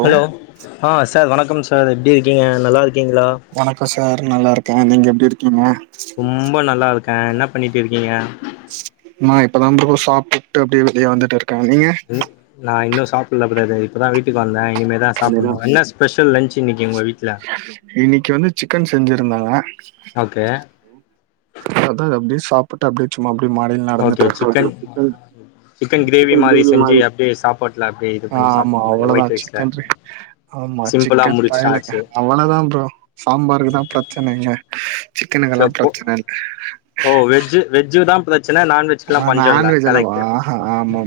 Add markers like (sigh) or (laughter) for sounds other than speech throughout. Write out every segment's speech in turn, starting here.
Hello ஆ sir வணக்கம் sir எப்டி இருக்கீங்க நல்லாருக்கீங்களா வணக்கோ சார் நல்லா இருக்கே நீங்க எப்டி இருக்கீங்க மூம்ப நல்லா இருக்கே என்ன பண்ணிட்டு இருக்கீங்க நா இப்பதா ப்ரோ சாப்ட்டுட்டு அப்டியே வெளிய வந்துட்டு இருக்கே நீங்க நா இன்னு சாப்புல்ல பிரதர் இப்பதா வீட்டுக்கு வந்தே இனிமே தா சாப்புனு என்ன ஸ்பெஷல் லன்ச் இன்னைக்கு உங்க வீட்ல இன்னைக்கு வந்து சிக்கன் ஓகே அதான் அப்டி சாப் உட்டா அப்டியே சும்மா அப்டியே மாடில நடந்துட்டு சிக்கன் சிக்கன் கிரேவி மாரி ஏ சாப்பாட்ல அப்டிய ஆ ஆமா அவ்ளதா சிக்கன் ஆமா சிம்பிளா சிக்கன் பயலுக முடிச்சாச்சு அவ்வளதா ப்ரோ சாம்பாருக்கு தா பிரச்சனை இங்க சிக்கனுக்கெல்லா ச பிரச்சனை இல்ல வெஜ் தா பிரச்சன நான்வெஜ் ஆ நான் வெஜ் எல்லா ஆ ஆமா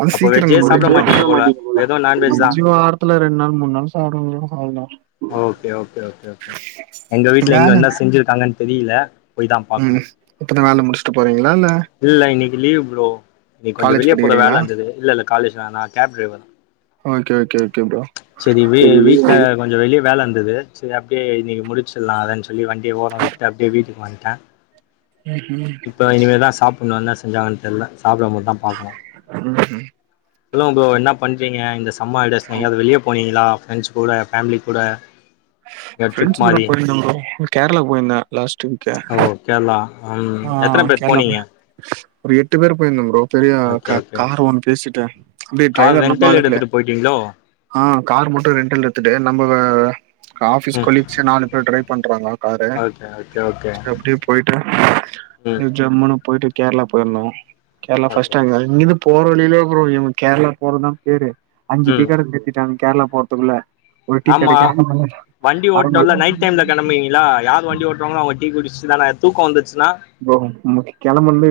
அது அப்போ சீக்கிர வெஜ்ஜே சாப்பிட மாட்டீங்க போல வெறு நான்வெஜ் தா வாரத்துல ரெண்டு நாள் மூண் நாள் சாப்டுவ ப்ரோ அவ்ளோதா ஓகே ஓகே ஓகே ஓகே எங்க வீட்ல இன்னு வேல என்ன செஞ்சிருக்காங்கனு தெரியல போய் தா ம் பாக்கணு இப்பத்த வேல முடிச்சுட்டு போறீங்களா இல் இல்ல இன்னைக்கு லீ்வு ப்ரோ இன்னைக்கு கொஞ்சோ காலேஜ் வெளிய போற படிக்கிறீங்களா? வேல இருந்தது இல்ல இல்ல காலேஜ்ல நா cab driver okay okay okay bro சரி வீ வீட்ல கொஞ்ச வெளிய வேல இருந்தது சரி அப்டியே இன்னைக்கி முடிச்சிலா அத சொல்லி வண்டிய ஓர விட்டு அப்டியே வீட்டுக்கு வந்துட்ட ச (unintelligible) இப்ப இனிமேதா சாப்புனு இன்னா செஞ்சாங்கன் தெரில சாப்பிடும் போது தா ம் சொல்லுங்க ப்ரோ என்ன பண்றீங்க இந்த சம்மர் ஹாலிடேஜஸ்ல எங்கயாவது வெளியே போனிங்ளா ஃப்ரெண்ட்ஸ் கூடஃபேமிலி கூட எங்கயாவது ட்ரிப் ஃப்ரெண்ட்ஸ் கூட மாரி போயிருந்த ப்ரோ கேரளாக் போயிருந்த லாஸட் வீக் ஓ கேரளா ம் ஆ எத்தன பேர் போனீங்க கேரளாபோய் ஒரு எட்டு பேர் போயிருந்த ஃபுரோ பெரிய ஓகே கா ஓகே கார் ஒண்ணு பேசிட்ட அப்டி கார் டிரைவர் நம்ம ரெண்டல் ஆளுங்கலே எடுத்துட்டு போயிட்டீங்களோ ஆ கார் மட்டும் ரெண்டல் எடுத்துட்டு நம்ப ஆஃபீஸ் ம் கொலிங்சே நாலு பேர் டிரைவ் பண்றாங்க காரு ஓகே ஓகே ஓகே அப்டியே போயிட்டா ம் ஜம்முனுு போயிட்டு கேரளா போயிருந்தோ கேரளா ஓகே ஃபர்ஸ்ட் டைமு இங்கந்து போற வழியில ப்ரோ அப்புரோ கேரளா போறதுதா பேரு அஞ்சு ம் டிக்கட் திருத்திட்டாங்க கேரளா போறதுக்குள்ள ஒரு டீ ஆமா கெடுக்காது வண்டி ஓட்னு ல நைட் டைம்ல கிளம்புவீங்களா யார் வண்டி ஓட்றாங்களோ அவங்க டீ குடிச்சு தா தூக்கம் வந்துச்சன்னா ப்ரோ கெளம்பந்து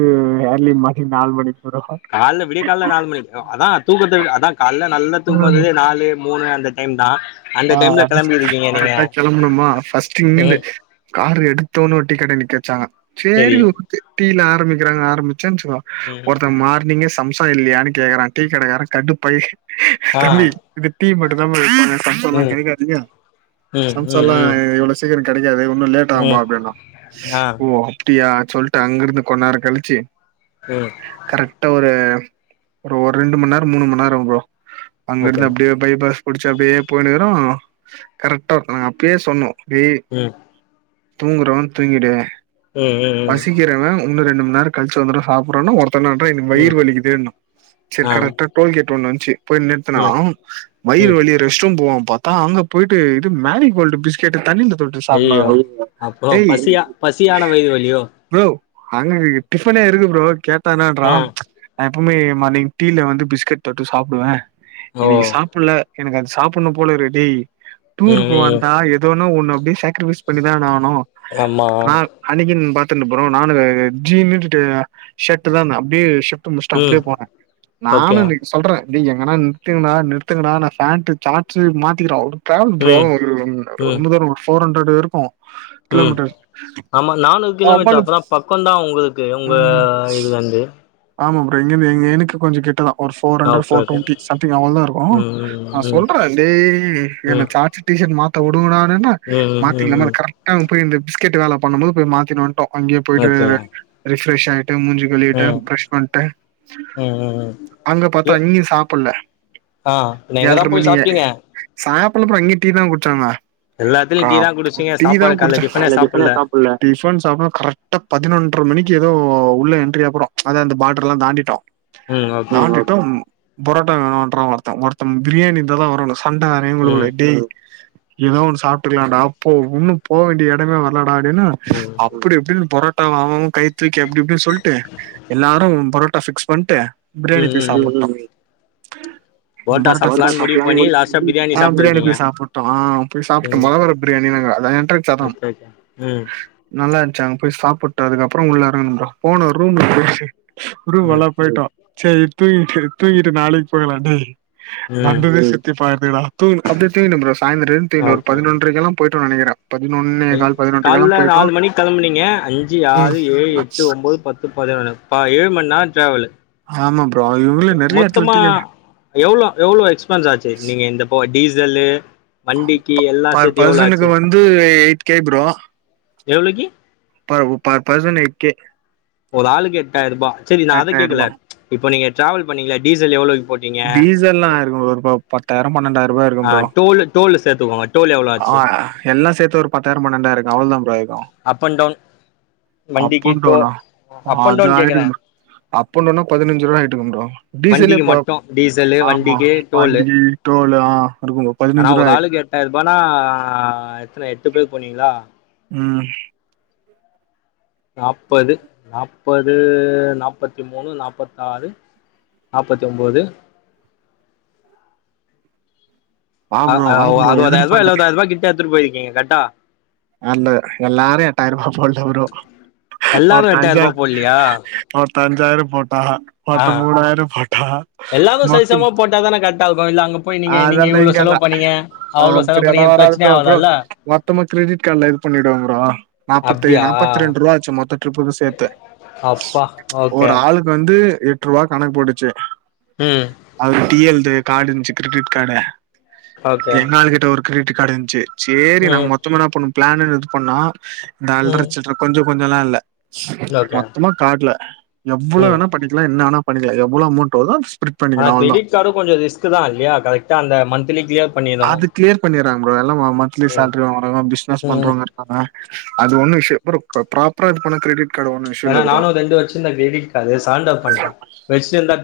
ஏர்லி மானிங் நாலு மணிக்கு ப்ரோ கால்ல விடிய கால்ல நாலு மணிக்கு அதா தூக்கத்து அதா கால்ல நல்ல தூக்கம் ம் நாலு மூணு அந்த டைம் தா அந்த ஆ டைம்ல கெளம்பி இருக்கீங்க நீங்க கரெக்டா கெளம்பணுமா ஃபஸ்ட் இங்க இருந்து ம் கார் எடுத்தோன்னு டீ கடை நிக்க வச்சாங்க சரி செரி டீ ல ஆரம்பிக்கிறாங்க ஆரம்பிச் சன்சோ ம் ஒருத்தர் மார்னிங்கே சம்சா இல்லையானு கேக்குறா டீ கடைக்காரன் கட்டுப்பாயி ஆ தம்பி இது டீ மட்டு தா இருப்ப நம்ம சொன்னா ம் கேக்காதுஙக ம் ம் சம்சாலா ம் இவ்ளோ சீக்கிர கடைக்காது ஒன்னு லேட் ஆகும்பா ம் அப்டின்னா ஆ ஓ அப் ப்டியா சொல்ட்டு அங்கிருந்து கொஞ்சோ நெரோ கழிச்சி ம் கரெக்டா ஒரு ஒரு ஒரு ரெண்டு மண் நேர மூணு மண் நேரம் ப்ரோ ஓகே அங்கிருந்து அப்டியே பை பாஸ் புடுச்சு அப்டியே போயினிருகுரோ கரெக்டா நா அப்பயே சொன்னோ ஏ ம் தூங்குறவ தூங்கிடு ம் ம் ம் பசிக்கிறவ ஒன்னு ரெண்டு மூண் நேர கழுச்சு வந்துடு சாப்புறான்னா ஒருத்தென்னான்டா எனக்கு ம் வயிறு வலிக்குதுன்னா சரி ஆ கரெக்டா டோல் கேட் ஒண் வந்ச்சு போய் நிறுத்துனா ம் வயிறு ம் வலி சும் போவாம் பாத்தா அங்க போயிட்டு இது மேரி கோல்டு் பிஸ் கெட்டு தண்ணில தொட்டு ஐயயோ சாப்னுகிறா அப்புறோ ஏய் பசியா பசியான வயிறு வலியோ ப்ரோ அங்க இ டிஃபனே இருக்கு ப்ரோ கேட்டானா ட்ரா ஆ நா எப்புமே மார்னிங் டீல வந்து பிஸ்கெட் தொட்டு சாப்டுவே ஓ இன்னக்கி சாப்புல்ல எனக்கு அது சாப் பொண்ணு போல ரெடே ம் டூருக்கு ம் வந்தா ஏதோன்னு ஒண்ணு அப்டியே சேக்ரிஃபைஸ் பண்ணிதான ஆணு ஆம்மா அன்னைக்கின் பாத்துன்னு ப்ரோ நானு ஜீன் ஷர்ட் தா அப்டியே டு முச்டு ம் அப்டியே போனே நானு ஓகே இன்னைக்கி சொல்றே டேய் எங்கன்னா நிறுத்துங்கனா நிறுத்துங்கடா நா பேண்டு சஷாட்ஸ் மாத்திக்கிறே அவ்ள காம் ப்ரோ ம் ஒரு ம் ரொம்ப தூரொ ஒரு ஃபோர் ஹண்ட்ரட் இருக்கூ ம் ஆமா நானூறு கிலோமீட்டர் அவ்ளோ அப்பதா பக்ககோ தா உங்களுக்கு உங்க ம் இது வந்து ஆமா ப்ரோ இங்கந்து எங் எனக்கு கொஞ்ச கிட்டதா ஒரு ஃபோர் ஆ hundred okay four okay twenty something அவ்ளோதா இருக்கூ ம் ம் நா ம் சொல்ற டேய் ம் என்ன சாச்சு டிஷர்ட் மாத்த வுடுங்கடானன்ன ம் ம் ம் மாத்திக்கலாம அ ம் கரெக்டா போய் இந்த பிஸ்கட்டு வேல பண்ணும் போது போய் மாத்தினு வன்டோ அங்கே போய்ட்டு ஓகே ரிஃப்ரெஷ் ஆயிட்டு மூஞ்சி ம் கலிவிட்டே ம் பிரஷ் பண்ட்டு ம் ம் அங்க எ பாத்தா அங்கயு சாப்புல ஆ பின்ன எங்கதா போய் சாப்டீங்க சாப்புல்ல ப்ரோ இங்கயு டீ தா குட்ச்சாங்கா எல்லாத்துலயு கா டீ தா குடிச்சீங்க டீ தா சாப்பாடு கால்ல குடிச்சா டிஃபனே சாப்புட்ல டிஃபன் சாப்டா கரெக்டா பதினொன்ற மணிக்கு ஏதோ உள்ள எண்டிரீ ஆ போறொ அத அந்த பார்ட்ரலா தாண்டிட்டோ ம் ஓகே தாண்டிட்டோ பொரோட்டா வேண்றா ஒருத்தே ஒருத்தே பிரியாணி இருந்தாதா வரணு சண்ட எங்களுகுள்ள ம் டேய் ஏதோ ஒண்ணு சாப்ட்டுக்லாடா அப்போ உன்னு போ வேண்டிய எடமே வரலாடா அப்டின்னா ம் ம் அப்டி இப்டின்னு பொரோட்டா அவ அவ கை தூக்கி எப்டி இப்டின்னு சொல்ட்டு எல்லாரு பொரோட்டா ஃபிக்ஸ் பண்ட்டு பிரியாணி பேய் ம் ம் சாப்புட்டோ புரோட்டா பொரோட்டா சாப்லான்னு சா முடிவு பண்ணி லாஸ்ட்டா அ சாப்ட்டு பிரியாணி இருக்கீங்க போய் சாப்புட்டோ ஆ போய் சாப்டு ம் மழ வேற பிரியாணி நாங்க அத என்ட்ரன்ஸ் அதா ஓகே ஓகே ம் நல்லா இருந்துச்சு அங்க போய் சாப்புட்டதுக்கப்றோ உள்ள எறங்குனோ ப்ரோ போன ரூம் (unintelligible) ரூம்க்கு ம் எல்லா போயிட்டோ சேரி தூங்கிட்டு தூங்கிட்டு நாளைக்கு போகலான்டேய் ம் அப்டியே தூங்கிட்டே ப்ரோ சாய்ந்தர எந்துட்டு ப்ரோ பதினொன்றரைக்கெல்லா போயிட்டோ நெனக்கிறே பதினொன் பை கால்ல நாலு மணிக் கெலம்புனீங்க அஞ்சு ம் ஆறு ஏழு எட்டு ஒம்போது பத் பத்து பதுனொன்னு ப ஏழு மன்னேரொ ட்ராவலு ஆமா ப்ரோ அதுலுள்ள நெறைய்ய எடத்துல (unintelligible) எவ்ளோ எவ்ளோ எக்ஸ்பென்ஸ் ஆச்சு நீங்க இந்தப்போ டீசல்லு வண்டிக்கி எல்லா பர் சேத்து எவ்ளோ ஆச்சு பர்சனுக்கு வந்து எய்ட் கே ப்ரோ எவ்ளோக்கி ப ஒ பர் பர்சன் எய்ட் கே ஒரு ஆளுக்கு எட்டாயிர் ரூபா சரி நா அத கேக்கல எட்டாயிரூபா இப்ப நீங்க ட்ராவல் பண்ணீங்ல டீசல் எவ்ளோத் டீசல்லா ஆயிருக்கு ப்ரோ இப்போ பத்தாயிரம் பண்ணெண்டாயிர் ரூபா ஆயிருக்கு ப்ரோ டோல்லு சேத்துக்கொங்க ஆ எல்லா சேத்து ஒரு பத்தாயிரம் பண்ணெண்டாயிருக்கு அவ்ளோதா ப்ரோ ஆயிருக்கு அப் அண்ட் டவுன் அப் வண்டிக்கி அண்ட் டோ டவுனா அப் அண்ட் டவுன் கேக்குற அப்போனுனா பதினஞ்சு ரூவா ஆய்ட்டுருக்கும்டா டீசலே வண்டிக்கு ப மட்டு டீசலு ஆமா வண்டிக்கு டோலு வண்டி ட்ரோலு ஆ இருக்குங்கோ பதினஞ்சுரூவா ஆயிர்க்கு ட்டாயிரூபானா எத்தன எட்டு பேர் போனீங்களா ம் நாப்பது நாப்பது நாப்பத்தி மூணு நாப்பத்தாறு நாப்பத்தொம்போது வா ஆ ப்ரோ அ வா ஒ ப்ரோ அறுவதாயாரூவா எதிர்பார்க்கறேன் எழவதாயாரூவா கிட்ட எத்துட்டு போயிருக்கீங்க கர்ட்டா அல்ல எல்லாரு எட்டாயிரூபா போடல புரோ எல்லாரு ஒருத்த எட்டாயிர அஞ்சா ரூபா போட்லயா ஒருத்த அஞ்சாயிரோ போட்டா ஆ ஒருத்த மூனாயிரோ போட்டா எல்லாரு மொத்தும் சரிசமமா போட்டாதான கரெக்டா இருக்கு இல்ல அங்க போய் நீங்க நீங்க அதெல்லா இவ்ளோ இங்கல்ல செலவு பண்ணீங்க ஆ அவ்ளோ செலவு அப்புடியெல்லா பண்ணீங்க வராது பிரச்சன ப்ரோ ப்ரோ ஆவுதல்ல மொத்தமா கிரடிட் காட்ல க்ரடிட் பண்ணிடுவே புரோ நாப்பத்தை அப்டியா நாப்பத்ரெண்ரூவாச்சு மொத்த ட்ரிப்புக்கு சேத்து அப்பா ஓக் ஒரு ஆளுக்கு வந்து எட் ருவா கணக் போட்டுச்சு ம் அது டி எல் டு கார்டு இந்துச்சு கிரெடிட் கார்டு ஓகே எங்காளு கிட்ட ஒரு கிரெடிட் கார்டு இந்ச்சு சேரி நாங்க ம் மொத்தமா என்னா பண்ணோ பிளான்னுன் இது பண்ணா இந்த ம் அல்ரசில்ர கொஞ்சோ கொஞ்சல்லா இல்ல ஓகே மொத்தமா கார்டுல எவ்ளோ ம் வேணா பண்ணிக்கலா என்ன வேணா பண்ணிக்கலா எவ்ளோ அமௌண்ட் வருதோ ஸ்ப்ளிட் ஆனா பண்ணிக்கணும் அவ்ளோதான் க்ரெடிட் காடு கொஞ்சொ ரிஸ்க்தா இல்லியா கரக்டா அந்த மந்திலி க்ளியர் பண்ணிரு அது கிளியர் பண்ணிறாங் ப்ரோ எல்லா ம மந்த்லி ம் சேல்ரி வாங்கறவ பிசினஸ் ம் பண்றவ்ங்க அது ஒன்னு விஷ்யோ ப்ரொ கொ ப்ராப்ரா இது பண்ண கிரெடிட் கார்டு ஒன்னும் இஷ்யூ ஏனா இல்ல ப்ரோ நானு ரெண்டு வச்சுருந்த க்ரெடிட் கார்டு சாண்டப் பண்ட்டே வச்ட்டேருந்தா தே